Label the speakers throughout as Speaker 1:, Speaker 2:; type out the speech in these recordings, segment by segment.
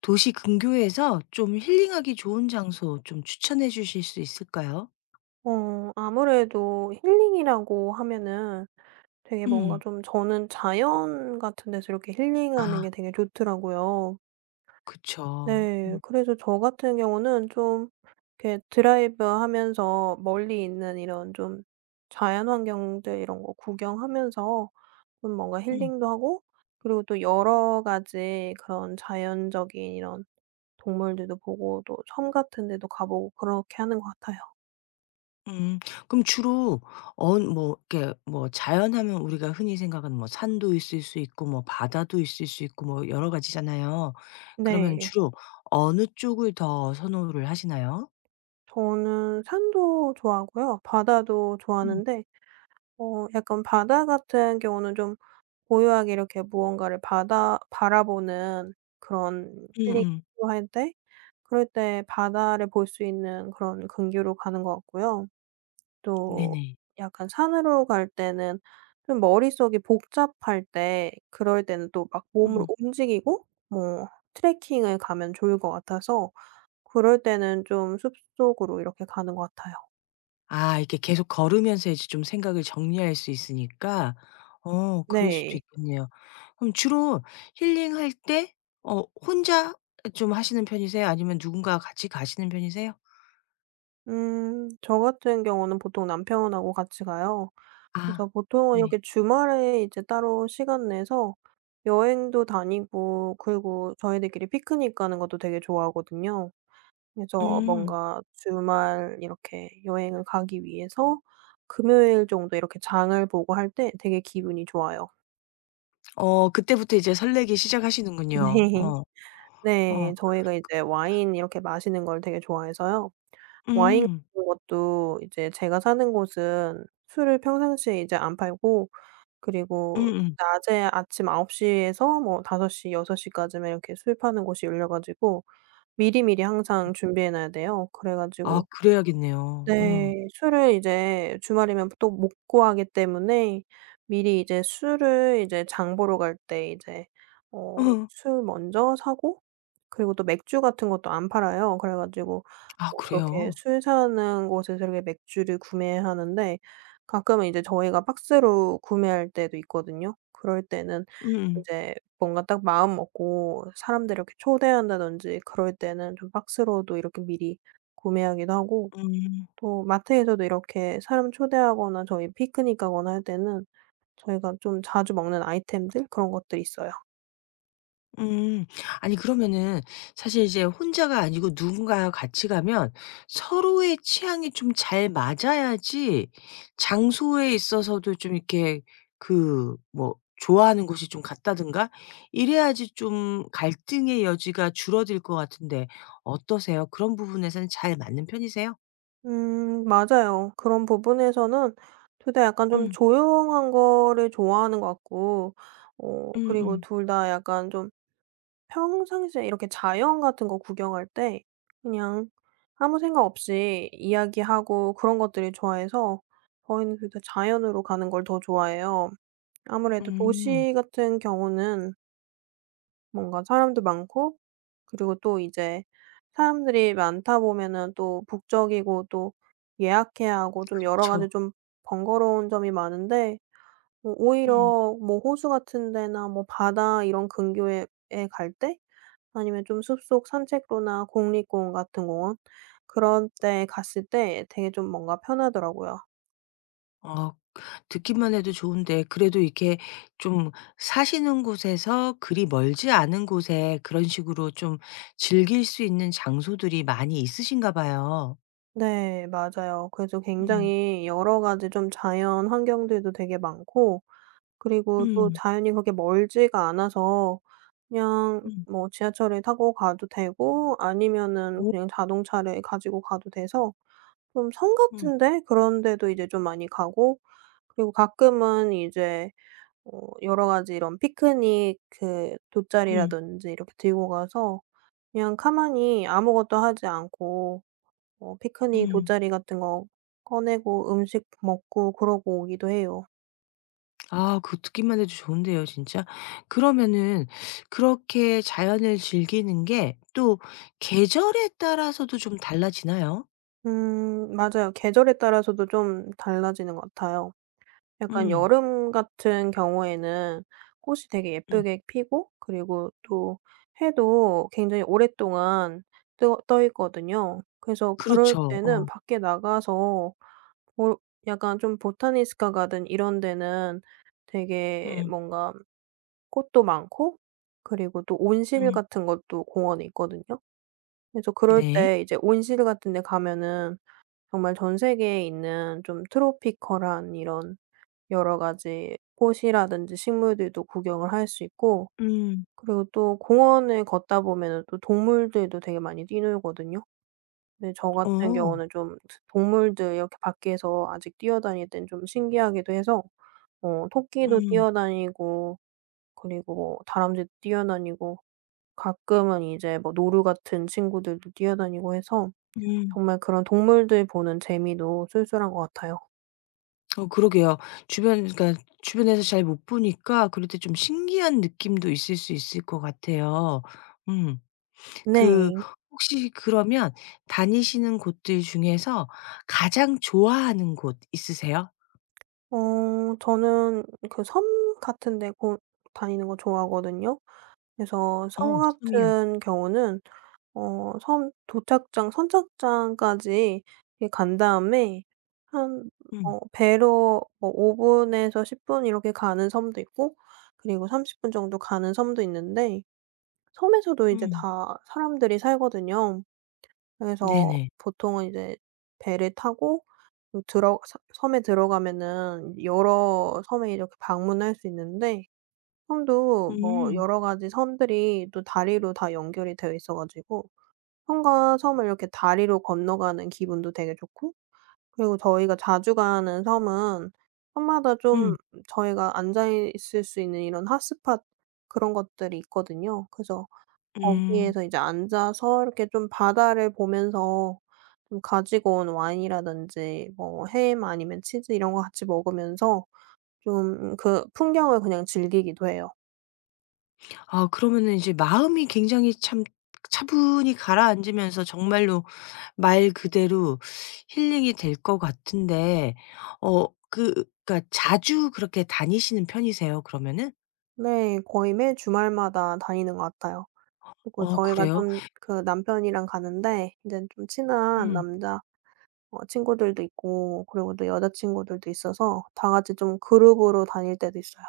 Speaker 1: 도시 근교에서 좀 힐링하기 좋은 장소 좀 추천해 주실 수 있을까요?
Speaker 2: 아무래도 힐링이라고 하면은 되게 뭔가
Speaker 1: 음.
Speaker 2: 좀 저는 자연 같은 데서 이렇게 힐링하는
Speaker 1: 아
Speaker 2: 게 되게 좋더라고요.
Speaker 1: 그쵸.
Speaker 2: 네.
Speaker 1: 음.
Speaker 2: 그래서 저 같은 경우는 좀 이렇게 드라이브하면서 멀리 있는 이런 좀 자연 환경들 이런 거 구경하면서 좀 뭔가
Speaker 1: 음.
Speaker 2: 힐링도 하고, 그리고 또 여러 가지 그런 자연적인 이런 동물들도 보고, 또 섬 같은 데도 가보고 그렇게 하는 것 같아요.
Speaker 1: 음. 그럼 주로 언 뭐 이렇게 뭐 자연하면 우리가 흔히 생각하는 뭐 산도 있을 수 있고 뭐 바다도 있을 수 있고 뭐 여러 가지잖아요. 그러면
Speaker 2: 네.
Speaker 1: 주로 어느 쪽을 더 선호를 하시나요?
Speaker 2: 저는 산도 좋아하고요. 바다도
Speaker 1: 음.
Speaker 2: 좋아하는데 약간 바다 같은 경우는 좀 고요하게 이렇게 무언가를 바다 바라보는 그런 힐링
Speaker 1: 음음.
Speaker 2: 할때 그럴 때 바다를 볼 수 있는 그런 근교로 가는 것 같고요. 또
Speaker 1: 네네.
Speaker 2: 약간 산으로 갈 때는 좀 머릿속이 복잡할 때, 그럴 때는 또 막 몸을
Speaker 1: 음.
Speaker 2: 움직이고 뭐 트레킹을 가면 좋을 것 같아서 그럴 때는 좀 숲속으로 이렇게 가는 것 같아요.
Speaker 1: 아 이게 렇 계속 걸으면서 이제 좀 생각을 정리할 수 있으니까 어 그럴 수도
Speaker 2: 네.
Speaker 1: 있겠네요. 그럼 주로 힐링할 때 어 혼자 좀 하시는 편이세요? 아니면 누군가와 같이 가시는 편이세요?
Speaker 2: 음 저 같은 경우는 보통 남편하고 같이 가요.
Speaker 1: 아
Speaker 2: 그래서 보통은
Speaker 1: 네.
Speaker 2: 이렇게 주말에 이제 따로 시간 내서 여행도 다니고, 그리고 저희들끼리 피크닉 가는 것도 되게 좋아하거든요. 그래서
Speaker 1: 음.
Speaker 2: 뭔가 주말 이렇게 여행을 가기 위해서 금요일 정도 이렇게 장을 보고 할 때 되게 기분이 좋아요.
Speaker 1: 어 그때부터 이제 설레기 시작하시는군요.
Speaker 2: 네.
Speaker 1: 어. 어.
Speaker 2: 네. 저희가 이제 와인 이렇게 마시는 걸 되게 좋아해서요. 와인
Speaker 1: 음.
Speaker 2: 같은 것도 이제 제가 사는 곳은 술을 평상시에 이제 안 팔고, 그리고
Speaker 1: 음음.
Speaker 2: 낮에 아침 9시 에서 뭐5시6시 까지만 이렇게 술 파는 곳이 열려 가지고 미리미리 항상 준비해 놔야 돼요. 그래
Speaker 1: 아
Speaker 2: 가지고,
Speaker 1: 그래야겠네요. 어.
Speaker 2: 네, 술을 이제 주말이면 또 못 구하기 때문에 미리 이제 술을 이제 장 보러 갈 때 이제
Speaker 1: 어.
Speaker 2: 술 먼저 사고, 그리고 또 맥주 같은 것도 안 팔아요. 그래 가지고
Speaker 1: 아
Speaker 2: 그렇게
Speaker 1: 그래요?
Speaker 2: 술 사는 곳에서 이렇게 맥주를 구매하는데, 가끔은 이제 저희가 박스로 구매할 때도 있거든요. 그럴 때는
Speaker 1: 음음.
Speaker 2: 이제 뭔가 딱 마음 먹고 사람들 이렇게 초대한다든지 그럴 때는 좀 박스로도 이렇게 미리 구매하기도 하고,
Speaker 1: 음.
Speaker 2: 또 마트에서도 이렇게 사람 초대하거나 저희 피크닉 가거나 할 때는 저희가 좀 자주 먹는 아이템들, 그런 것들이 있어요.
Speaker 1: 음. 아니 그러면은 사실 이제 혼자가 아니고 누군가와 같이 가면 서로의 취향이 좀 잘 맞아야지 장소에 있어서도 좀 이렇게 그 뭐 좋아하는 곳이 좀 같다든가 이래야지 좀 갈등의 여지가 줄어들 것 같은데 어떠세요? 그런 부분에서는 잘 맞는 편이세요?
Speaker 2: 맞아요. 그런 부분에서는 둘 다 약간 좀
Speaker 1: 음.
Speaker 2: 조용한 거를 좋아하는 것 같고, 그리고
Speaker 1: 음음.
Speaker 2: 둘 다 약간 좀 평상시에 이렇게 자연 같은 거 구경할 때 그냥 아무 생각 없이 이야기하고 그런 것들을 좋아해서, 저희는 둘 다 자연으로 가는 걸 더 좋아해요.
Speaker 1: 음.
Speaker 2: 아무래도
Speaker 1: 음.
Speaker 2: 도시 같은 경우는 뭔가 사람도 많고, 그리고 또 이제 사람들이 많다 보면은 또 북적이고, 또 예약해야 하고 좀 여러
Speaker 1: 그쵸.
Speaker 2: 가지 좀 번거로운 점이 많은데, 뭐
Speaker 1: 응.
Speaker 2: 오히려 뭐 호수 같은 데나 뭐 바다 이런 근교에 에갈 때 아니면 좀 숲속 산책로나 공립공원 같은 공원 그런 데 갔을 때 되게 좀 뭔가 편하더라고요.
Speaker 1: 어 듣기만 해도 좋은데 그래도 이렇게 좀 사시는 곳에서 그리 멀지 않은 곳에 그런 식으로 좀 즐길 수 있는 장소들이 많이 있으신가 봐요.
Speaker 2: 네, 맞아요. 그래서
Speaker 1: 음.
Speaker 2: 굉장히 여러 가지 좀 자연 환경들도 되게 많고, 그리고 또
Speaker 1: 음.
Speaker 2: 자연이 그렇게 멀지가 않아서 그냥
Speaker 1: 음.
Speaker 2: 뭐 지하철을 타고 가도 되고 아니면은
Speaker 1: 오.
Speaker 2: 그냥 자동차를 가지고 가도 돼서 좀 성
Speaker 1: 음.
Speaker 2: 같은데 그런 데도 이제 좀 많이 가고, 그리고 가끔은 이제 여러 가지 이런 피크닉 그
Speaker 1: 음.
Speaker 2: 돗자리라든지 이렇게 들고 가서 그냥 가만히 아무것도 하지 않고 피크닉
Speaker 1: 음.
Speaker 2: 돗자리 같은 거 꺼내고 음식 먹고 그러고 오기도 해요.
Speaker 1: 아 그거 듣기만 해도 좋은데요 진짜. 그러면은 그렇게 자연을 즐기는 게 또 계절에 따라서도 좀 달라지나요?
Speaker 2: 맞아요. 계절에 따라서도 좀 달라지는 것 같아요. 약간
Speaker 1: 음.
Speaker 2: 여름 같은 경우에는 꽃이 되게
Speaker 1: 음.
Speaker 2: 예쁘게 피고, 그리고 또 해도 굉장히 오랫동안 떠 있거든요. 그래서 그럴
Speaker 1: 그렇죠.
Speaker 2: 때는
Speaker 1: 어.
Speaker 2: 밖에 나가서 뭐 약간 좀 보타니스카 가든 이런 데는 되게
Speaker 1: 음.
Speaker 2: 뭔가 꽃도 많고, 그리고 또 온실
Speaker 1: 음.
Speaker 2: 같은 것도 공원에 있거든요. 그래서 그럴
Speaker 1: 네.
Speaker 2: 때 이제 온실 같은 데 가면은 정말 전 세계에 있는 좀 트로피컬한 이런 여러 가지 꽃이라든지 식물들도 구경을 할 수 있고,
Speaker 1: 음.
Speaker 2: 그리고 또 공원을 걷다 보면은 또 동물들도 되게 많이 뛰놀거든요. 근데 저 같은
Speaker 1: 어.
Speaker 2: 경우는 좀 동물들 이렇게 밖에서 아직 뛰어다닐 땐 좀 신기하기도 해서, 토끼도
Speaker 1: 음.
Speaker 2: 뛰어다니고, 그리고 뭐 다람쥐도 뛰어다니고, 가끔은 이제 뭐 노루 같은 친구들도 뛰어다니고 해서
Speaker 1: 음.
Speaker 2: 정말 그런 동물들 보는 재미도 쏠쏠한 것 같아요.
Speaker 1: 어 그러게요. 주변, 그러니까 주변에서 잘 못 보니까 그럴 때 좀 신기한 느낌도 있을 수 있을 것 같아요. 음. 그,
Speaker 2: 네.
Speaker 1: 혹시 그러면 다니시는 곳들 중에서 가장 좋아하는 곳 있으세요?
Speaker 2: 저는 그 섬 같은 데 고 다니는 거 좋아하거든요. 그래서 섬
Speaker 1: 어 섬이요.
Speaker 2: 같은 경우는 섬 도착장, 선착장까지 이렇게 간 다음에 한
Speaker 1: 음.
Speaker 2: 배로 뭐 5 분에서 10분 이렇게 가는 섬도 있고, 그리고 30분 정도 가는 섬도 있는데, 섬에서도 이제
Speaker 1: 음.
Speaker 2: 다 사람들이 살거든요. 그래서
Speaker 1: 네네.
Speaker 2: 보통은 이제 배를 타고 그 들어 섬 섬에 들어가면은 여러 섬에 이렇게 방문할 수 있는데, 섬도 뭐
Speaker 1: 음.
Speaker 2: 여러 가지 섬들이 또 다리로 다 연결이 되어 있어 가지고 섬과 섬을 이렇게 다리로 건너가는 기분도 되게 좋고, 그리고 저희가 자주 가는 섬은 섬마다 좀
Speaker 1: 음.
Speaker 2: 저희가 앉아 있을 수 있는 이런 핫스팟 그런 것들이 있거든요. 그래서
Speaker 1: 음.
Speaker 2: 거기에서 이제 앉아서 이렇게 좀 바다를 보면서 좀 가지고 온 와인이라든지 뭐 햄 아니면 치즈 이런 거 같이 먹으면서 좀 그 풍경을 그냥 즐기기도 해요.
Speaker 1: 아 그러면은 이제 마음이 굉장히 참 차분히 가라앉으면서 정말로 말 그대로 힐링이 될 것 같은데 어 그 그러니까 자주 그렇게 다니시는 편이세요 그러면은?
Speaker 2: 네. 거의 매 주말마다 다니는 것 같아요. 그리고
Speaker 1: 어
Speaker 2: 저희가
Speaker 1: 그래요?
Speaker 2: 좀 그 남편이랑 가는데 인제 좀 친한
Speaker 1: 음.
Speaker 2: 남자 친구들도 있고, 그리고 또 여자 친구들도 있어서 다 같이 좀 그룹으로 다닐 때도 있어요.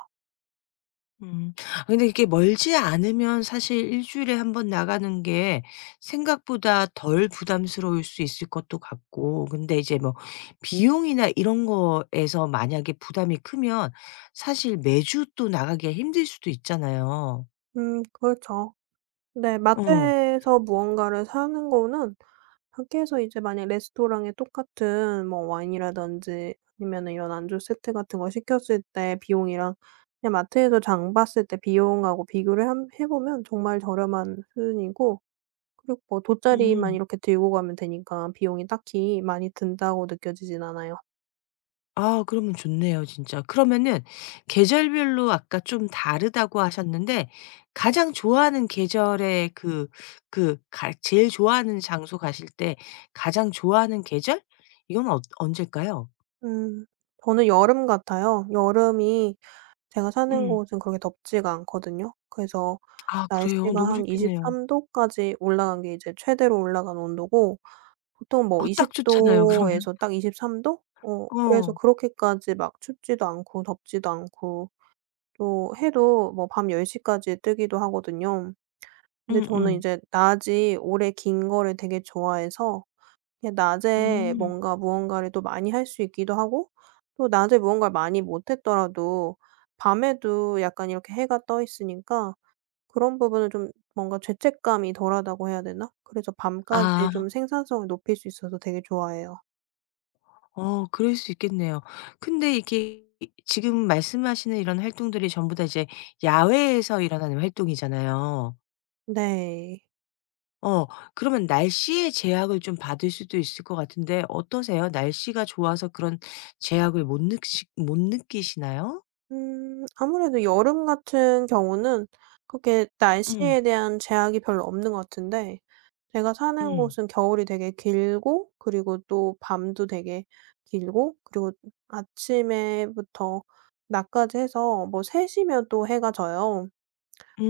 Speaker 1: 음. 아 근데 이게 멀지 않으면 사실 일 주일에 한 번 나가는 게 생각보다 덜 부담스러울 수 있을 것도 같고, 근데 이제 뭐 비용이나 이런 거에서 만약에 부담이 크면 사실 매주 또 나가기가 힘들 수도 있잖아요.
Speaker 2: 음, 그렇죠. 네.
Speaker 1: 어.
Speaker 2: 마트에서 무언가를 사는 거는 밖에서 이제 만약 레스토랑에 똑같은 뭐 와인이라든지 아니면은 이런 안주 세트 같은 거 시켰을 때 비용이랑 그냥 마트에서 장 봤을 때 비용하고 비교를 함 해 보면 정말 저렴한 수준이고, 그리고 뭐 돗자리만
Speaker 1: 음.
Speaker 2: 이렇게 들고 가면 되니까 비용이 딱히 많이 든다고 느껴지진 않아요.
Speaker 1: 아 그러면 좋네요 진짜. 그러면은 계절별로 아까 좀 다르다고 하셨는데 가장 좋아하는 계절에 그 그 가 제일 좋아하는 장소 가실 때 가장 좋아하는 계절? 이건 언제일까요?
Speaker 2: 음. 저는 여름 같아요. 여름이 제가 사는
Speaker 1: 음.
Speaker 2: 곳은 그렇게 덥지가 않거든요. 그래서
Speaker 1: 아
Speaker 2: 날씨가
Speaker 1: 그래요? 너무
Speaker 2: 한
Speaker 1: 좋겠네요.
Speaker 2: 23 도까지 올라간 게 이제 최대로 올라간 온도고, 보통 뭐
Speaker 1: 어 딱
Speaker 2: 20
Speaker 1: 좋잖아요 그러면.
Speaker 2: 도에서 딱 23 도? 그래서
Speaker 1: 어.
Speaker 2: 그렇게까지 막 춥지도 않고 덥지도 않고, 또 해도 뭐 밤 10시 까지 뜨기도 하거든요. 근데 저는
Speaker 1: 음음.
Speaker 2: 이제 낮이 오래 긴 거를 되게 좋아해서 이게
Speaker 1: 음.
Speaker 2: 낮에
Speaker 1: 음.
Speaker 2: 뭔가 무언가를 또 많이 할 수 있기도 하고, 또 낮에 무언가를 많이 못 했더라도 밤에도 약간 이렇게 해가 떠 있으니까 그런 부분은 좀 뭔가 죄책감이 덜하다고 해야 되나? 그래서 밤까지
Speaker 1: 아.
Speaker 2: 좀 생산성을 높일 수 있어서 되게 좋아해요.
Speaker 1: 어 그럴 수 있겠네요. 근데 이게 지금 말씀하시는 이런 활동들이 전부 다 이제 야외에서 일어나는 활동이잖아요.
Speaker 2: 네.
Speaker 1: 어 그러면 날씨의 제약을 좀 받을 수도 있을 것 같은데 어떠세요? 날씨가 좋아서 그런 제약을 못느시못 느끼시나요?
Speaker 2: 아무래도 여름 같은 경우는 그렇게
Speaker 1: 음.
Speaker 2: 날씨에 대한 제약이 별로 없는 것 같은데, 제가 사는
Speaker 1: 음.
Speaker 2: 곳은 겨울이 되게 길고, 그리고 또 밤도 되게 길고, 그리고 아침에부터 낮까지 해서 뭐 3 시면 또 해가 져요.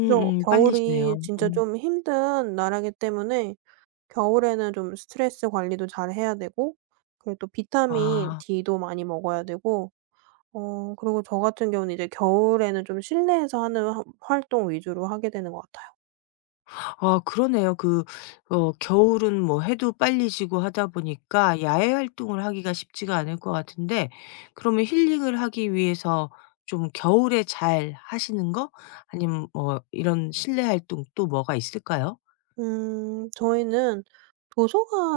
Speaker 2: 그래서
Speaker 1: 빨리시네요.
Speaker 2: 겨울이 진짜
Speaker 1: 음.
Speaker 2: 좀 힘든 나라이기 때문에 겨울에는 좀 스트레스 관리도 잘 해야 되고, 그리고 또 비타민
Speaker 1: 아.
Speaker 2: D도 많이 먹어야 되고, 그리고 저 같은 경우는 이제 겨울에는 좀 실내에서 하는 활동 위주로 하게 되는 것 같아요.
Speaker 1: 아 그러네요. 그 어 겨울은 뭐 해도 빨리 지고 하다 보니까 야외 활동을 하기가 쉽지가 않을 것 같은데 그러면 힐링을 하기 위해서 좀 겨울에 잘 하시는 거 아니면 뭐 이런 실내 활동 또 뭐가 있을까요?
Speaker 2: 저희는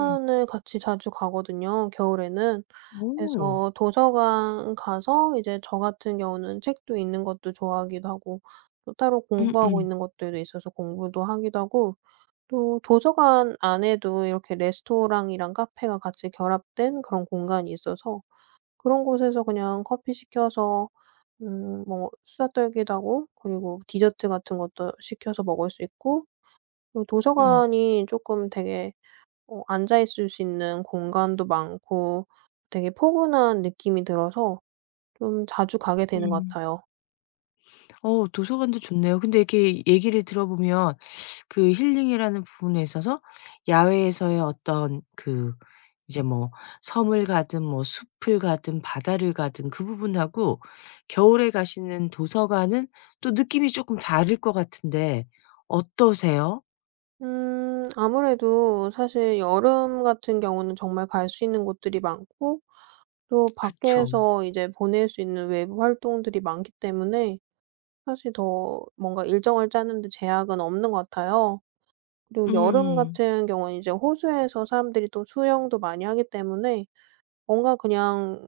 Speaker 1: 음.
Speaker 2: 같이 자주 가거든요, 겨울에는.
Speaker 1: 오.
Speaker 2: 그래서 도서관 가서 이제 저 같은 경우는 책도 읽는 것도 좋아하기도 하고, 또 따로 공부하고
Speaker 1: 음음.
Speaker 2: 있는 것들도 있어서 공부도 하기도 하고, 또 도서관 안에도 이렇게 레스토랑이랑 카페가 같이 결합된 그런 공간이 있어서 그런 곳에서 그냥 커피 시켜서 뭐 수다 떨기도 하고, 그리고 디저트 같은 것도 시켜서 먹을 수 있고, 그
Speaker 1: 음.
Speaker 2: 도서관이 조금 되게 앉아 있을 수 있는 공간도 많고 되게 포근한 느낌이 들어서 좀 자주 가게 되는 것
Speaker 1: 음.
Speaker 2: 같아요.
Speaker 1: 어 도서관도 좋네요. 근데 이렇게 얘기를 들어보면 그 힐링이라는 부분에 있어서 야외에서의 어떤 그 이제 뭐 섬을 가든 뭐 숲을 가든 바다를 가든 그 부분하고 겨울에 가시는 도서관은 또 느낌이 쪼끔 다를 것 같은데 어떠세요?
Speaker 2: 아무래도 사실 여름 같은 경우는 정말 갈 수 있는 곳들이 많고, 또
Speaker 1: 그쵸.
Speaker 2: 밖에서 이제 보낼 수 있는 외부 활동들이 많기 때문에 사실 더 뭔가 일정을 짜는 데 제약은 없는 것 같아요. 그리고 여름
Speaker 1: 음.
Speaker 2: 같은 경우는 이제 호주에서 사람들이 또 수영도 많이 하기 때문에 뭔가 그냥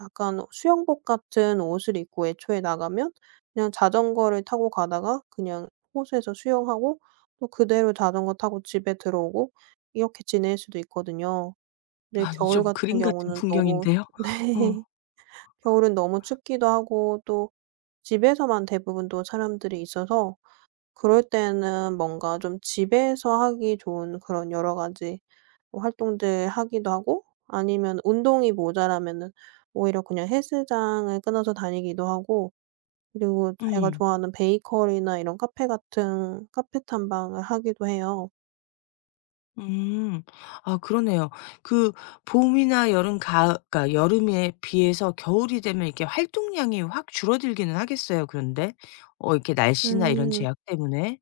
Speaker 2: 약간 수영복 같은 옷을 입고 애초에 나가면 그냥 자전거를 타고 가다가 그냥 호수에서 수영하고, 또 그대로 자전거 타고 집에 들어오고 이렇게 지낼 수도 있거든요. 근데
Speaker 1: 아니
Speaker 2: 겨울
Speaker 1: 좀
Speaker 2: 같은
Speaker 1: 그림 같은
Speaker 2: 경우는 너무
Speaker 1: 풍경인데요. 어.
Speaker 2: 네. 겨울은 너무 춥기도 하고, 또 집에서만 대부분 또 사람들이 있어서 그럴 때는 뭔가 좀 집에서 하기 좋은 그런 여러 가지 뭐 활동들 하기도 하고, 아니면 운동이 모자라면은 오히려 그냥 헬스장을 끊어서 다니기도 하고, 그리고 제가
Speaker 1: 음.
Speaker 2: 좋아하는 베이커리나 이런 카페 같은 카페 탐방을 하기도 해요.
Speaker 1: 음. 아 그러네요. 그 봄이나 여름 가 그러니까 여름에 비해서 겨울이 되면 이렇게 활동량이 확 줄어들기는 하겠어요 그런데? 어 이렇게 날씨나 이런
Speaker 2: 음.
Speaker 1: 제약 때문에.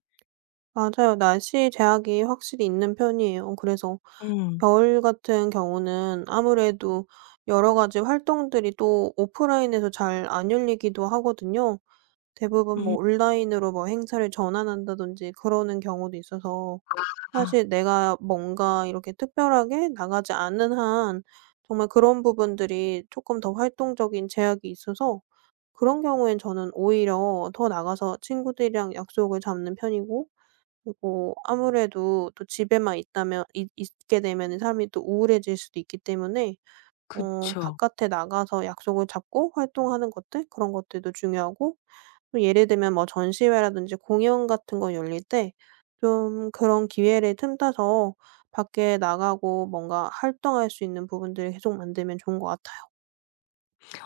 Speaker 2: 맞아요. 날씨 제약이 확실히 있는 편이에요. 그래서
Speaker 1: 음.
Speaker 2: 겨울 같은 경우는 아무래도 여러 가지 활동들이 또 오프라인에서 잘 안 열리기도 하거든요. 대부분 뭐
Speaker 1: 음.
Speaker 2: 온라인으로 뭐 행사를 전환한다든지 그러는 경우도 있어서
Speaker 1: 아
Speaker 2: 사실 내가 뭔가 이렇게 특별하게 나가지 않는 한 정말 그런 부분들이 조금 더 활동적인 제약이 있어서 그런 경우엔 저는 오히려 더 나가서 친구들이랑 약속을 잡는 편이고, 그리고 아무래도 또 집에만 있다면 있 있게 되면은 사람이 또 우울해질 수도 있기 때문에
Speaker 1: 그쵸.
Speaker 2: 바깥에 나가서 약속을 잡고 활동하는 것들, 그런 것들도 중요하고, 또 예를 들면 뭐 전시회라든지 공연 같은 거 열릴 때 좀 그런 기회를 틈타서 밖에 나가고 뭔가 활동할 수 있는 부분들을 계속 만들면 좋은 것 같아요.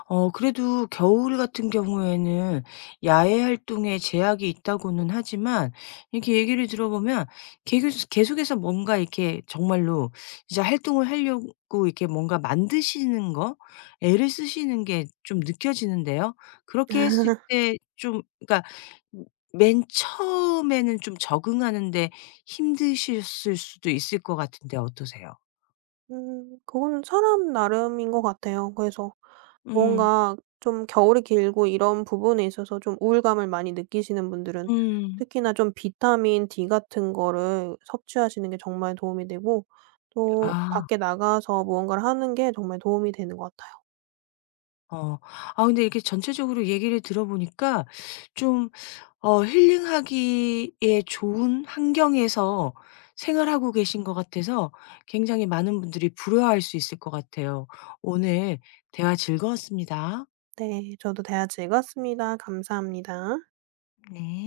Speaker 1: 어 그래도 겨울 같은 경우에는 야외 활동에 제약이 있다고는 하지만 이렇게 얘기를 들어보면 계속 계속해서 뭔가 이렇게 정말로 이제 활동을 하려고 이렇게 뭔가 만드시는 거 애를 쓰시는 게 좀 느껴지는데요. 그렇게 했을 때 좀 그러니까 맨 처음에는 좀 적응하는 데 힘드셨을 수도 있을 것 같은데 어떠세요?
Speaker 2: 그건 사람 나름인 것 같아요. 그래서
Speaker 1: 음.
Speaker 2: 뭔가 좀 겨울이 길고 이런 부분에 있어서 좀 우울감을 많이 느끼시는 분들은
Speaker 1: 음.
Speaker 2: 특히나 좀 비타민 D 같은 거를 섭취하시는 게 정말 도움이 되고, 또
Speaker 1: 아.
Speaker 2: 밖에 나가서 무언가를 하는 게 정말 도움이 되는 것 같아요.
Speaker 1: 어. 아 근데 이렇게 전체적으로 얘기를 들어보니까 좀 힐링하기에 좋은 환경에서 생활하고 계신 것 같아서 굉장히 많은 분들이 부러워할 수 있을 것 같아요. 오늘 대화 즐거웠습니다.
Speaker 2: 네. 저도 대화 즐거웠습니다. 감사합니다.
Speaker 1: 네.